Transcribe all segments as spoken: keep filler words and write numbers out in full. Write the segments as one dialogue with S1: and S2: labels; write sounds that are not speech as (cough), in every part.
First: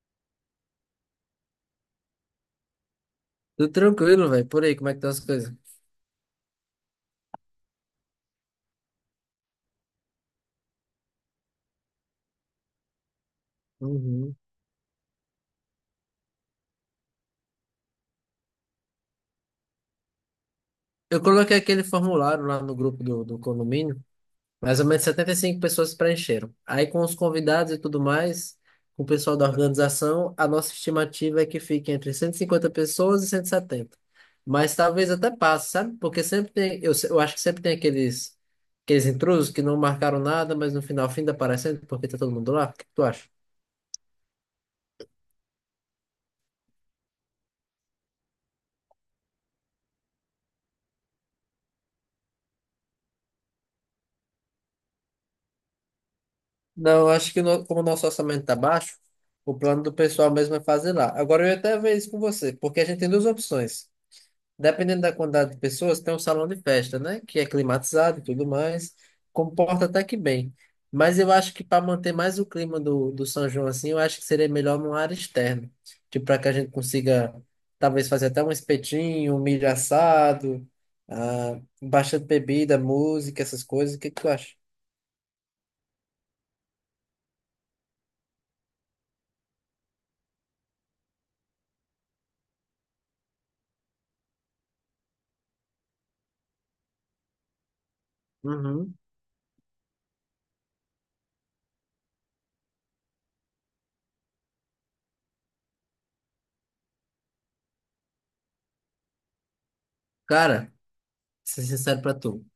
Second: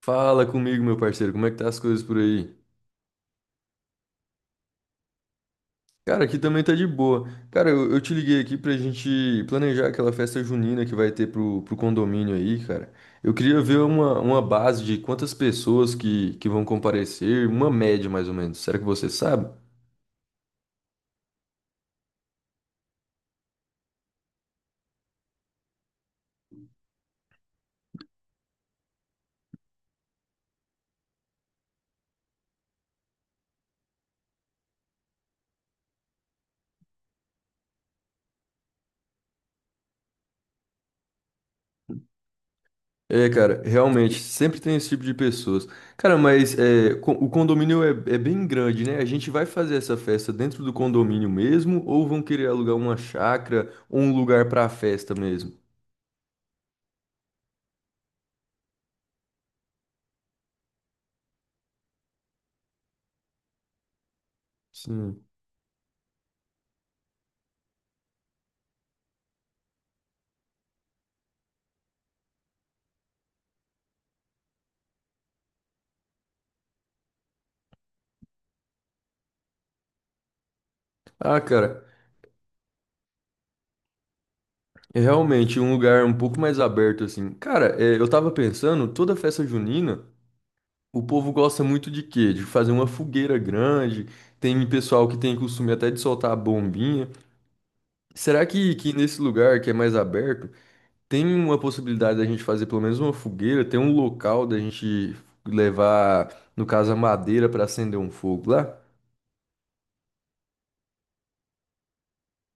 S1: Fala comigo, meu parceiro, como é que tá as coisas por aí?
S2: Tudo tranquilo, velho. Por aí, como é que estão as coisas?
S1: Cara, aqui também tá de boa. Cara, eu, eu te liguei aqui pra gente planejar aquela festa junina que vai ter pro, pro condomínio aí, cara. Eu queria ver uma,
S2: Uhum.
S1: uma base de quantas pessoas que, que vão comparecer, uma média mais ou menos. Será que você sabe?
S2: Eu coloquei aquele formulário lá no grupo do, do condomínio, mais ou menos setenta e cinco pessoas preencheram. Aí, com os convidados e tudo mais, com o pessoal da organização, a nossa estimativa é que fique entre cento e cinquenta pessoas e cento e setenta. Mas talvez até passe, sabe? Porque sempre tem, eu, se- eu acho que sempre tem aqueles, aqueles intrusos que não marcaram nada, mas no final, fim aparecendo, porque tá todo mundo lá. O que que tu acha?
S1: É, cara, realmente, sempre tem esse tipo de pessoas. Cara, mas é, co- o condomínio é, é bem grande, né? A gente vai fazer essa festa dentro do condomínio mesmo ou vão querer alugar uma chácara ou um lugar pra festa mesmo?
S2: Não, eu acho que no- como o nosso orçamento está baixo, o plano do pessoal mesmo é fazer lá. Agora eu ia até ver isso com você, porque a gente tem duas opções. Dependendo da
S1: Sim.
S2: quantidade de pessoas, tem um salão de festa, né? Que é climatizado e tudo mais, comporta até que bem. Mas eu acho que para manter mais o clima do, do São João assim, eu acho que seria melhor numa área externa. Tipo, para que a gente consiga talvez fazer até um espetinho, um milho assado,
S1: Ah,
S2: ah,
S1: cara,
S2: bastante bebida, música, essas coisas. O que que tu acha?
S1: é realmente um lugar um pouco mais aberto, assim. Cara, é, eu tava pensando, toda festa junina, o povo gosta muito de quê? De fazer uma fogueira grande, tem pessoal que tem costume até de soltar a bombinha. Será que, que
S2: Uhum.
S1: nesse lugar que é mais aberto, tem uma possibilidade da gente fazer pelo menos uma fogueira, tem um local da gente levar, no caso, a madeira para acender um fogo lá?
S2: Cara, ser sincero pra tu.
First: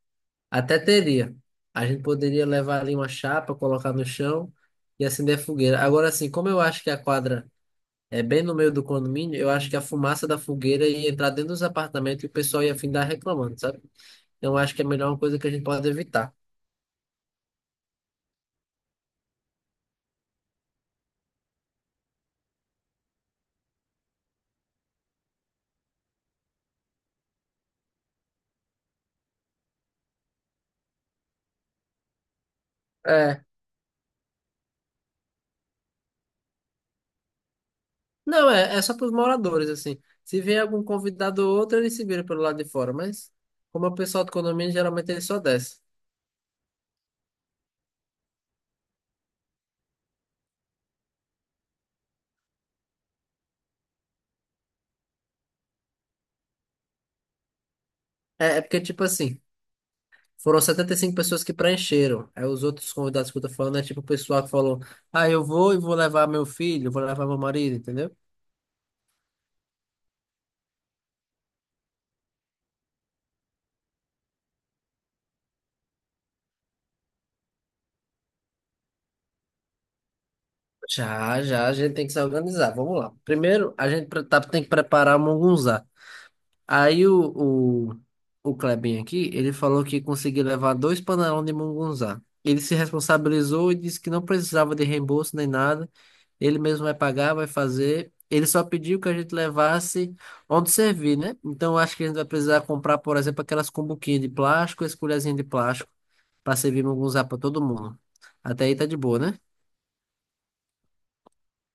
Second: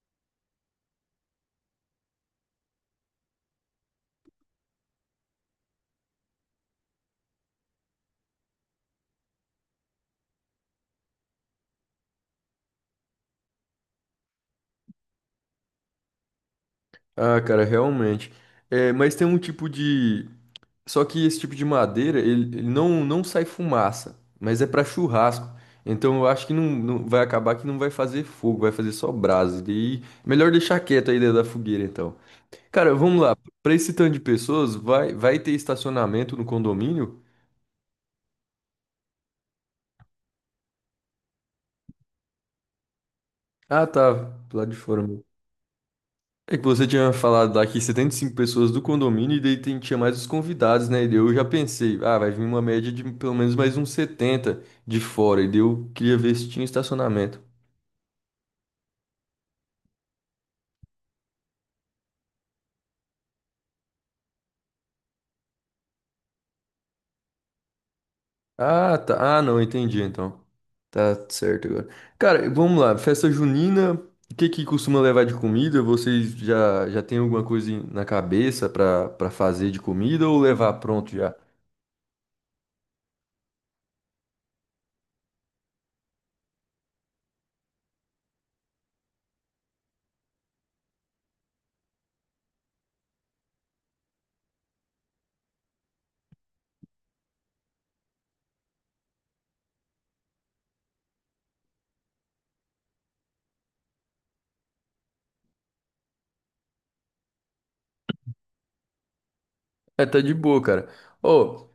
S2: Até teria. A gente poderia levar ali uma chapa, colocar no chão e acender a fogueira. Agora, assim, como eu acho que a quadra é bem no meio do condomínio, eu acho que a fumaça da fogueira ia entrar dentro dos apartamentos e o pessoal ia findar reclamando, sabe? Então, eu acho que é melhor uma coisa que a gente pode evitar.
S1: Ah, cara, realmente. É, mas tem um tipo de só que esse tipo de madeira, ele, ele não, não sai fumaça, mas é para churrasco. Então eu acho que não, não- vai acabar que não vai fazer fogo, vai fazer só brasa. E daí, melhor deixar quieto aí dentro da fogueira, então. Cara, vamos lá.
S2: É.
S1: Para esse tanto de pessoas, vai, vai ter estacionamento no condomínio?
S2: Não, é, é só para os moradores, assim. Se vier algum convidado ou outro, eles se viram pelo lado de fora. Mas,
S1: Ah,
S2: como é o
S1: tá.
S2: pessoal do
S1: Do lado
S2: condomínio,
S1: de fora
S2: geralmente ele
S1: mesmo.
S2: só desce.
S1: É que você tinha falado lá que setenta e cinco pessoas do condomínio e daí tem- tinha mais os convidados, né? E daí eu já pensei, ah, vai vir uma média de pelo menos mais uns setenta de fora. E daí eu queria ver se tinha estacionamento.
S2: É, é porque, tipo assim. Foram setenta e cinco pessoas que preencheram. Aí os outros convidados que eu tô falando é tipo o pessoal que falou: Ah, eu vou e vou levar meu filho, vou levar meu marido, entendeu?
S1: Ah, tá. Ah, não, entendi então. Tá certo agora. Cara, vamos lá. Festa junina, o que que costuma levar de comida? Vocês já já tem alguma coisa em- na cabeça pra para fazer de comida ou levar pronto já?
S2: Já, já, a gente tem que se organizar. Vamos lá. Primeiro, a gente pre- tá, tem que preparar o Mungunzá. Aí o, o, o Klebin aqui, ele falou que conseguiu levar dois panelões de mungunzá. Ele se responsabilizou e disse que não precisava de reembolso nem nada. Ele mesmo vai pagar, vai fazer. Ele só pediu que a gente levasse onde servir, né? Então eu acho que a gente vai precisar comprar, por exemplo, aquelas cumbuquinhas de plástico, as colherzinhas de plástico, para servir mungunzá para todo mundo. Até aí tá de boa, né?
S1: É, tá de boa, cara. Ô,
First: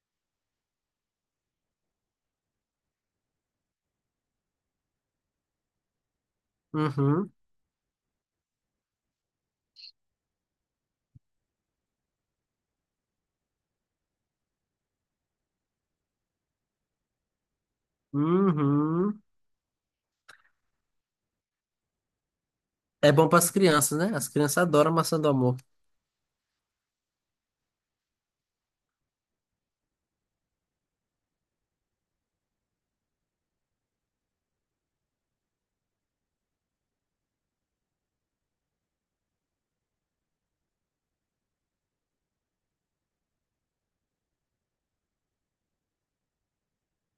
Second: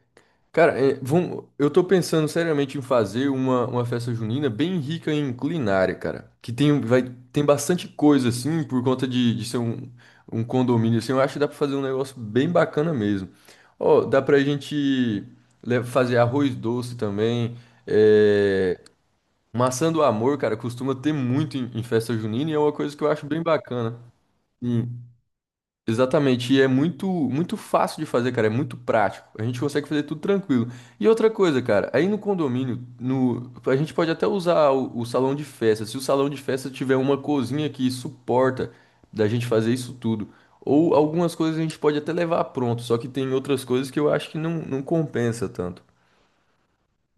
S1: cara, é, vamos, eu tô pensando seriamente em fazer uma, uma festa junina bem rica em culinária, cara. Que tem, vai,
S2: Uhum,
S1: tem bastante coisa, assim, por conta de, de ser um, um condomínio, assim. Eu acho que dá pra fazer um negócio bem bacana mesmo. Ó, dá pra gente le- fazer arroz doce também. É,
S2: uhum.
S1: maçã do amor, cara, costuma ter muito em, em festa junina e é uma coisa que
S2: É
S1: eu acho
S2: bom para
S1: bem
S2: as crianças,
S1: bacana.
S2: né? As crianças adoram maçã do amor.
S1: Exatamente, e é muito, muito fácil de fazer, cara, é muito prático. A gente consegue fazer tudo tranquilo. E outra coisa, cara, aí no condomínio, no, a gente pode até usar o, o salão de festa. Se o salão de festa tiver uma cozinha que suporta da gente fazer isso tudo, ou algumas coisas a gente pode até levar pronto, só que tem outras coisas que eu acho que não, não compensa tanto.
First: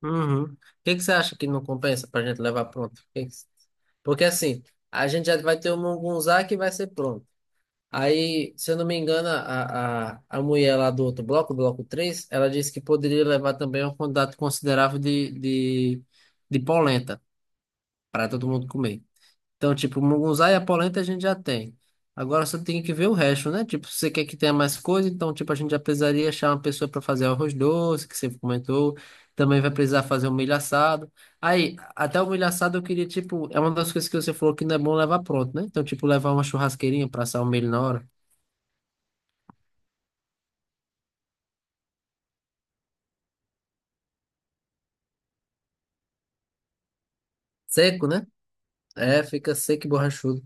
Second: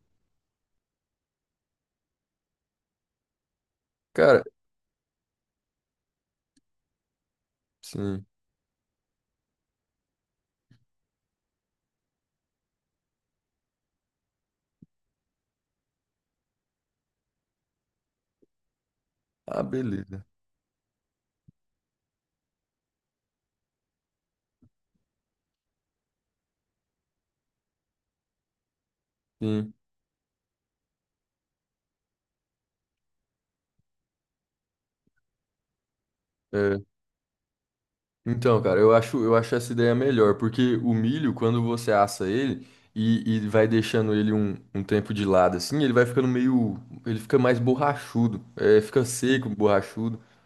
S2: Uhum. O que que você acha que não compensa pra gente levar pronto? O que que- Porque
S1: Cara,
S2: assim, a gente já vai ter o Mungunzá que vai ser pronto.
S1: sim.
S2: Aí, se eu não me engano, a, a, a mulher lá do outro bloco, bloco três ela disse que poderia levar também uma quantidade considerável de, de, de polenta para todo mundo comer.
S1: Ah,
S2: Então, tipo,
S1: beleza.
S2: mungunzá e a polenta a gente já tem. Agora só tem que ver o resto, né? Tipo, se você quer que tenha mais coisa, então, tipo, a gente já precisaria achar uma pessoa para fazer arroz doce, que você comentou. Também vai
S1: Sim.
S2: precisar fazer o milho assado. Aí, até o milho assado eu queria, tipo, é uma das coisas que você falou que não é bom levar pronto, né? Então, tipo, levar uma
S1: É.
S2: churrasqueirinha para assar o milho na hora.
S1: Então, cara, eu acho, eu acho essa ideia melhor, porque o milho, quando você assa ele e, e vai deixando ele um, um tempo de lado assim, ele vai ficando meio. Ele fica mais
S2: Seco, né?
S1: borrachudo, é, fica
S2: É,
S1: seco,
S2: fica seco e
S1: borrachudo.
S2: borrachudo.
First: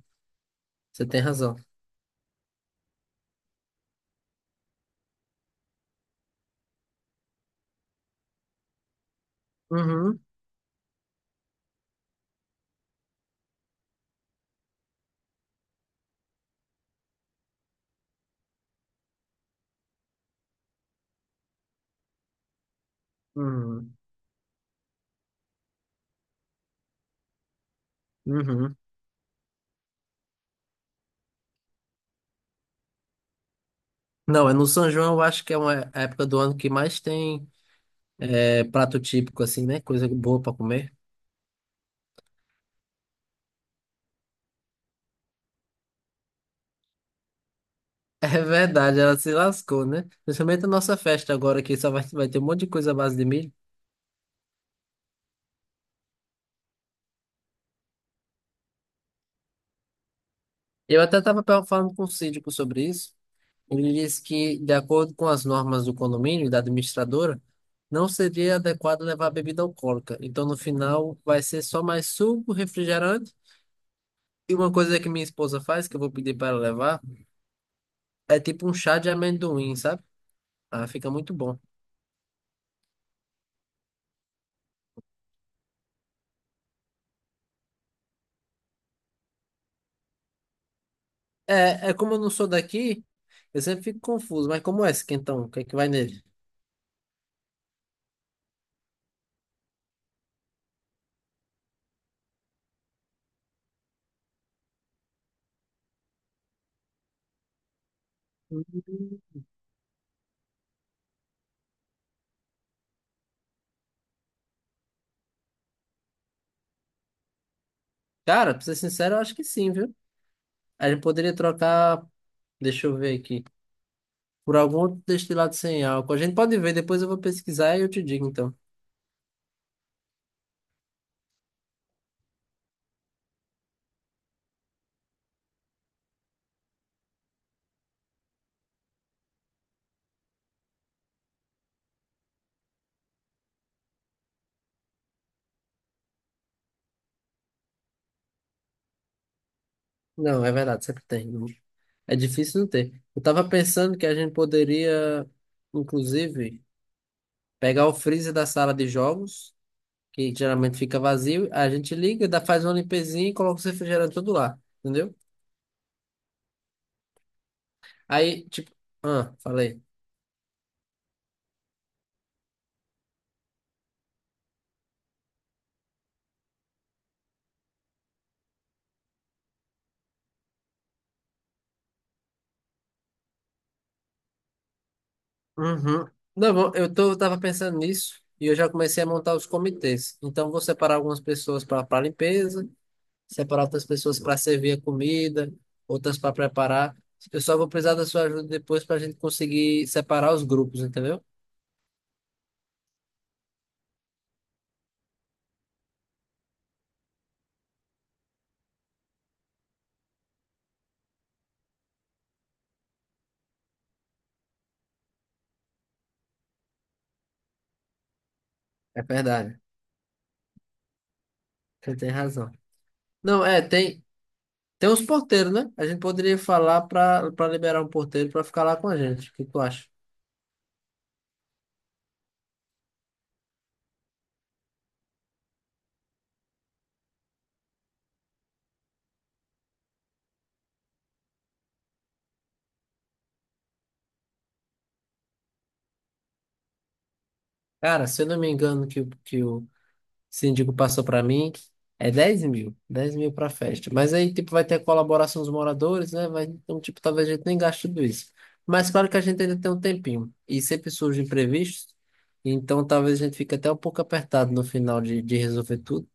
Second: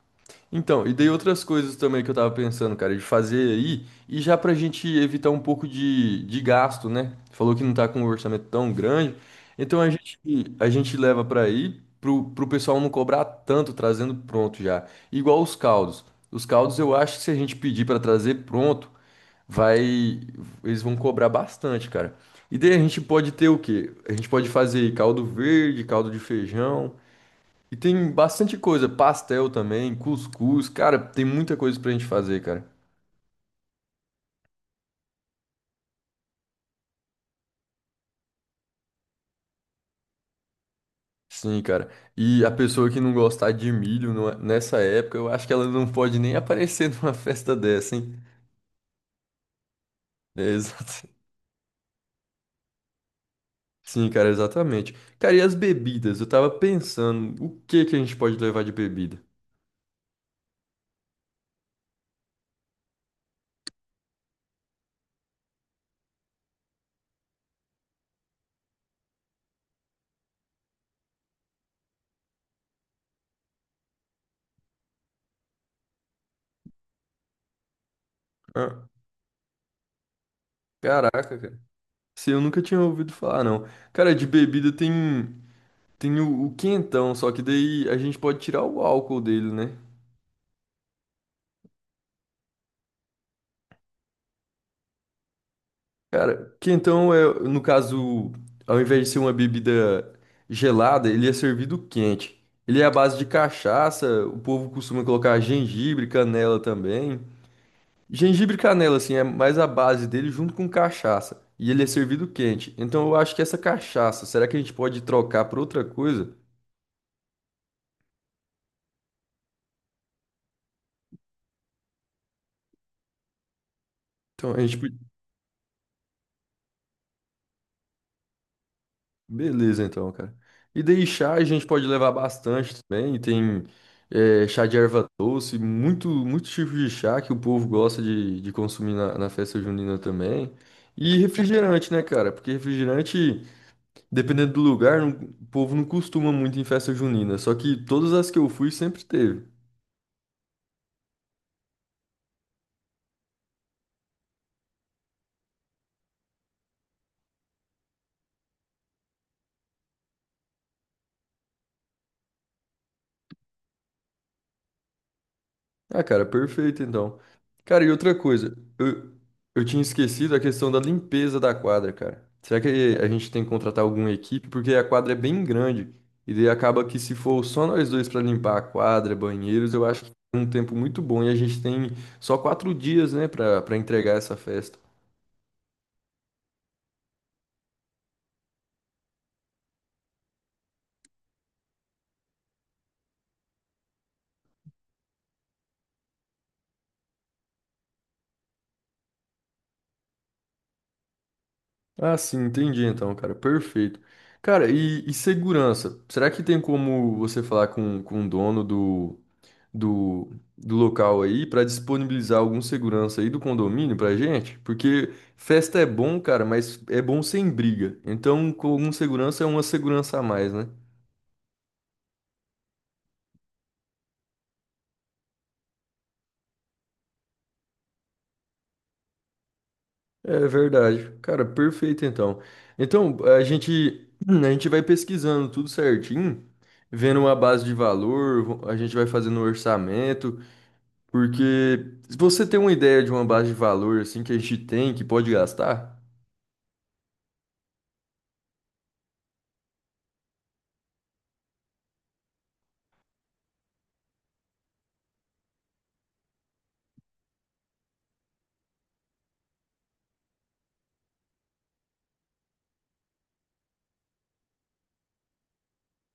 S1: Então, e
S2: Você
S1: daí
S2: tem
S1: outras
S2: razão.
S1: coisas também que eu tava pensando, cara, de fazer aí, e já pra gente evitar um pouco de, de gasto, né? Falou que não tá com um orçamento tão grande, então a gente,
S2: Uhum,
S1: a gente leva pra aí, pro, pro pessoal não cobrar tanto trazendo pronto já. Igual os caldos. Os caldos eu acho que se a gente pedir pra trazer pronto, vai, eles vão cobrar bastante, cara. E daí a gente pode ter o quê?
S2: uhum,
S1: A gente pode fazer caldo verde, caldo de feijão. E tem bastante
S2: uhum.
S1: coisa, pastel também, cuscuz, cara, tem muita coisa pra gente fazer, cara.
S2: Não, é no São João, eu acho que é uma época do ano que mais tem. É prato típico, assim, né? Coisa boa pra comer. (laughs)
S1: Sim, cara. E a pessoa que não gostar de milho não- é- nessa época, eu acho que ela não pode nem aparecer (laughs) numa festa dessa, hein?
S2: É verdade, ela se lascou, né?
S1: É,
S2: Principalmente a nossa
S1: exato.
S2: festa agora, que só vai, vai ter um monte de coisa à base de milho.
S1: Sim, cara, exatamente. Cara, e as bebidas? Eu tava pensando, o que que a gente pode levar de bebida?
S2: Eu até estava falando com o síndico sobre isso. Ele disse que, de acordo com as normas do condomínio e da administradora, não seria adequado levar bebida alcoólica. Então, no final, vai ser só mais suco, refrigerante. E uma coisa que minha esposa faz, que eu vou pedir para ela levar, é tipo um
S1: Ah,
S2: chá de amendoim, sabe? Ah, fica muito
S1: caraca,
S2: bom.
S1: cara. Se eu nunca tinha ouvido falar, não. Cara, de bebida tem tem o, o quentão, só que daí a gente pode tirar o álcool dele, né?
S2: É, é como eu não sou daqui, eu sempre fico confuso. Mas como é esse quentão? O que é que vai nele?
S1: Cara, que então é, no caso, ao invés de ser uma bebida gelada, ele é servido quente. Ele é à base de cachaça, o povo costuma colocar gengibre, canela também. Gengibre e canela, assim, é mais a base dele junto com cachaça. E ele é servido quente. Então eu acho que essa cachaça, será que a gente pode trocar por outra coisa?
S2: Cara, pra ser sincero, eu acho que sim, viu? A gente poderia trocar, deixa eu ver aqui,
S1: Então
S2: por
S1: a
S2: algum outro
S1: gente.
S2: destilado sem álcool. A gente pode ver, depois eu vou pesquisar e eu te digo, então.
S1: Beleza, então, cara. E daí chá a gente pode levar bastante também. Tem eh, chá de erva doce, muito, muito tipo de chá que o povo gosta de, de consumir na, na festa junina também. E refrigerante, né, cara? Porque refrigerante, dependendo do lugar, não- o povo não costuma muito em festa junina. Só que todas as que eu fui sempre teve.
S2: Não, é verdade, sempre tem. Não- É difícil não ter. Eu tava pensando que a gente poderia, inclusive, pegar o freezer da sala de jogos, que geralmente fica vazio, a gente liga, dá, faz uma limpezinha e coloca o refrigerantes todo lá, entendeu?
S1: Ah, cara, perfeito então. Cara, e outra
S2: Aí,
S1: coisa,
S2: tipo,
S1: eu,
S2: ah,
S1: eu tinha
S2: falei.
S1: esquecido a questão da limpeza da quadra, cara. Será que a gente tem que contratar alguma equipe? Porque a quadra é bem grande e daí acaba que se for só nós dois pra limpar a quadra, banheiros, eu acho que é um tempo muito bom e a gente tem só quatro dias, né, pra para entregar essa festa.
S2: Uhum. Não, bom, eu tô, eu tava pensando nisso e eu já comecei a montar os comitês. Então, vou separar algumas pessoas para para limpeza, separar outras pessoas para servir a comida, outras para preparar. Eu só vou precisar da sua ajuda depois para a gente conseguir separar os grupos, entendeu?
S1: Ah, sim, entendi então, cara, perfeito. Cara, e, e segurança? Será que tem como você falar com, com o dono do do, do local aí para disponibilizar algum segurança aí do condomínio pra gente, porque festa é bom, cara, mas é bom sem briga. Então, com algum
S2: É
S1: segurança é
S2: verdade,
S1: uma segurança a mais, né?
S2: você tem razão. Não, é, tem, tem uns porteiros, né? A gente poderia falar para para liberar um porteiro para ficar lá com a gente. O que tu acha?
S1: É verdade. Cara, perfeito então. Então, a gente (clears throat) a gente vai pesquisando tudo certinho, vendo uma base de valor, a gente vai fazendo um orçamento, porque se você tem uma ideia de uma base de valor assim que a gente tem, que pode gastar.
S2: Cara, se eu não me engano, que, o- que o Esse síndico passou para mim, é dez mil, dez mil para festa. Mas aí, tipo, vai ter a colaboração dos moradores, né? Vai, então, tipo, talvez a gente nem gaste tudo isso. Mas claro que a gente ainda tem um tempinho. E sempre surgem imprevistos, então talvez a gente fique até um pouco apertado no final de, de resolver tudo.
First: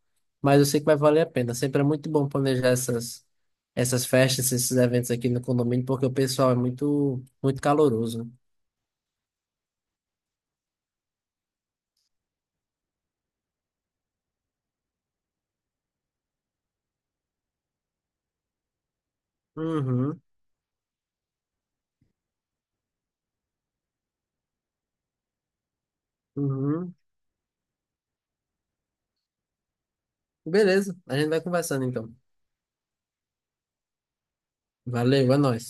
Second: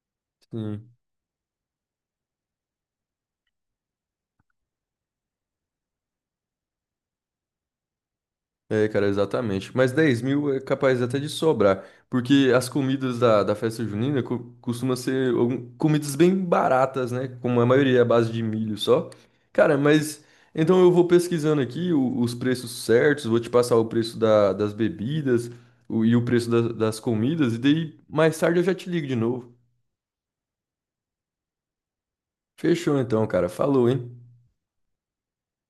S2: Mas eu sei que
S1: Sim.
S2: vai valer a pena. Sempre é muito bom planejar essas, essas festas, esses eventos aqui no condomínio, porque o pessoal é muito, muito caloroso.
S1: É, cara, exatamente. Mas dez mil é capaz até de sobrar, porque as comidas da, da festa junina co costumam ser algum- comidas bem baratas, né? Como a maioria é à base de milho só. Cara,
S2: Uhum,
S1: mas então eu vou pesquisando aqui o- os preços certos, vou te passar o preço da- das bebidas o- e o preço da-
S2: uhum.
S1: das comidas, e daí mais tarde eu já te ligo de novo.
S2: Beleza, a gente vai conversando então.
S1: Fechou então, cara. Falou, hein?
S2: Valeu, é nóis.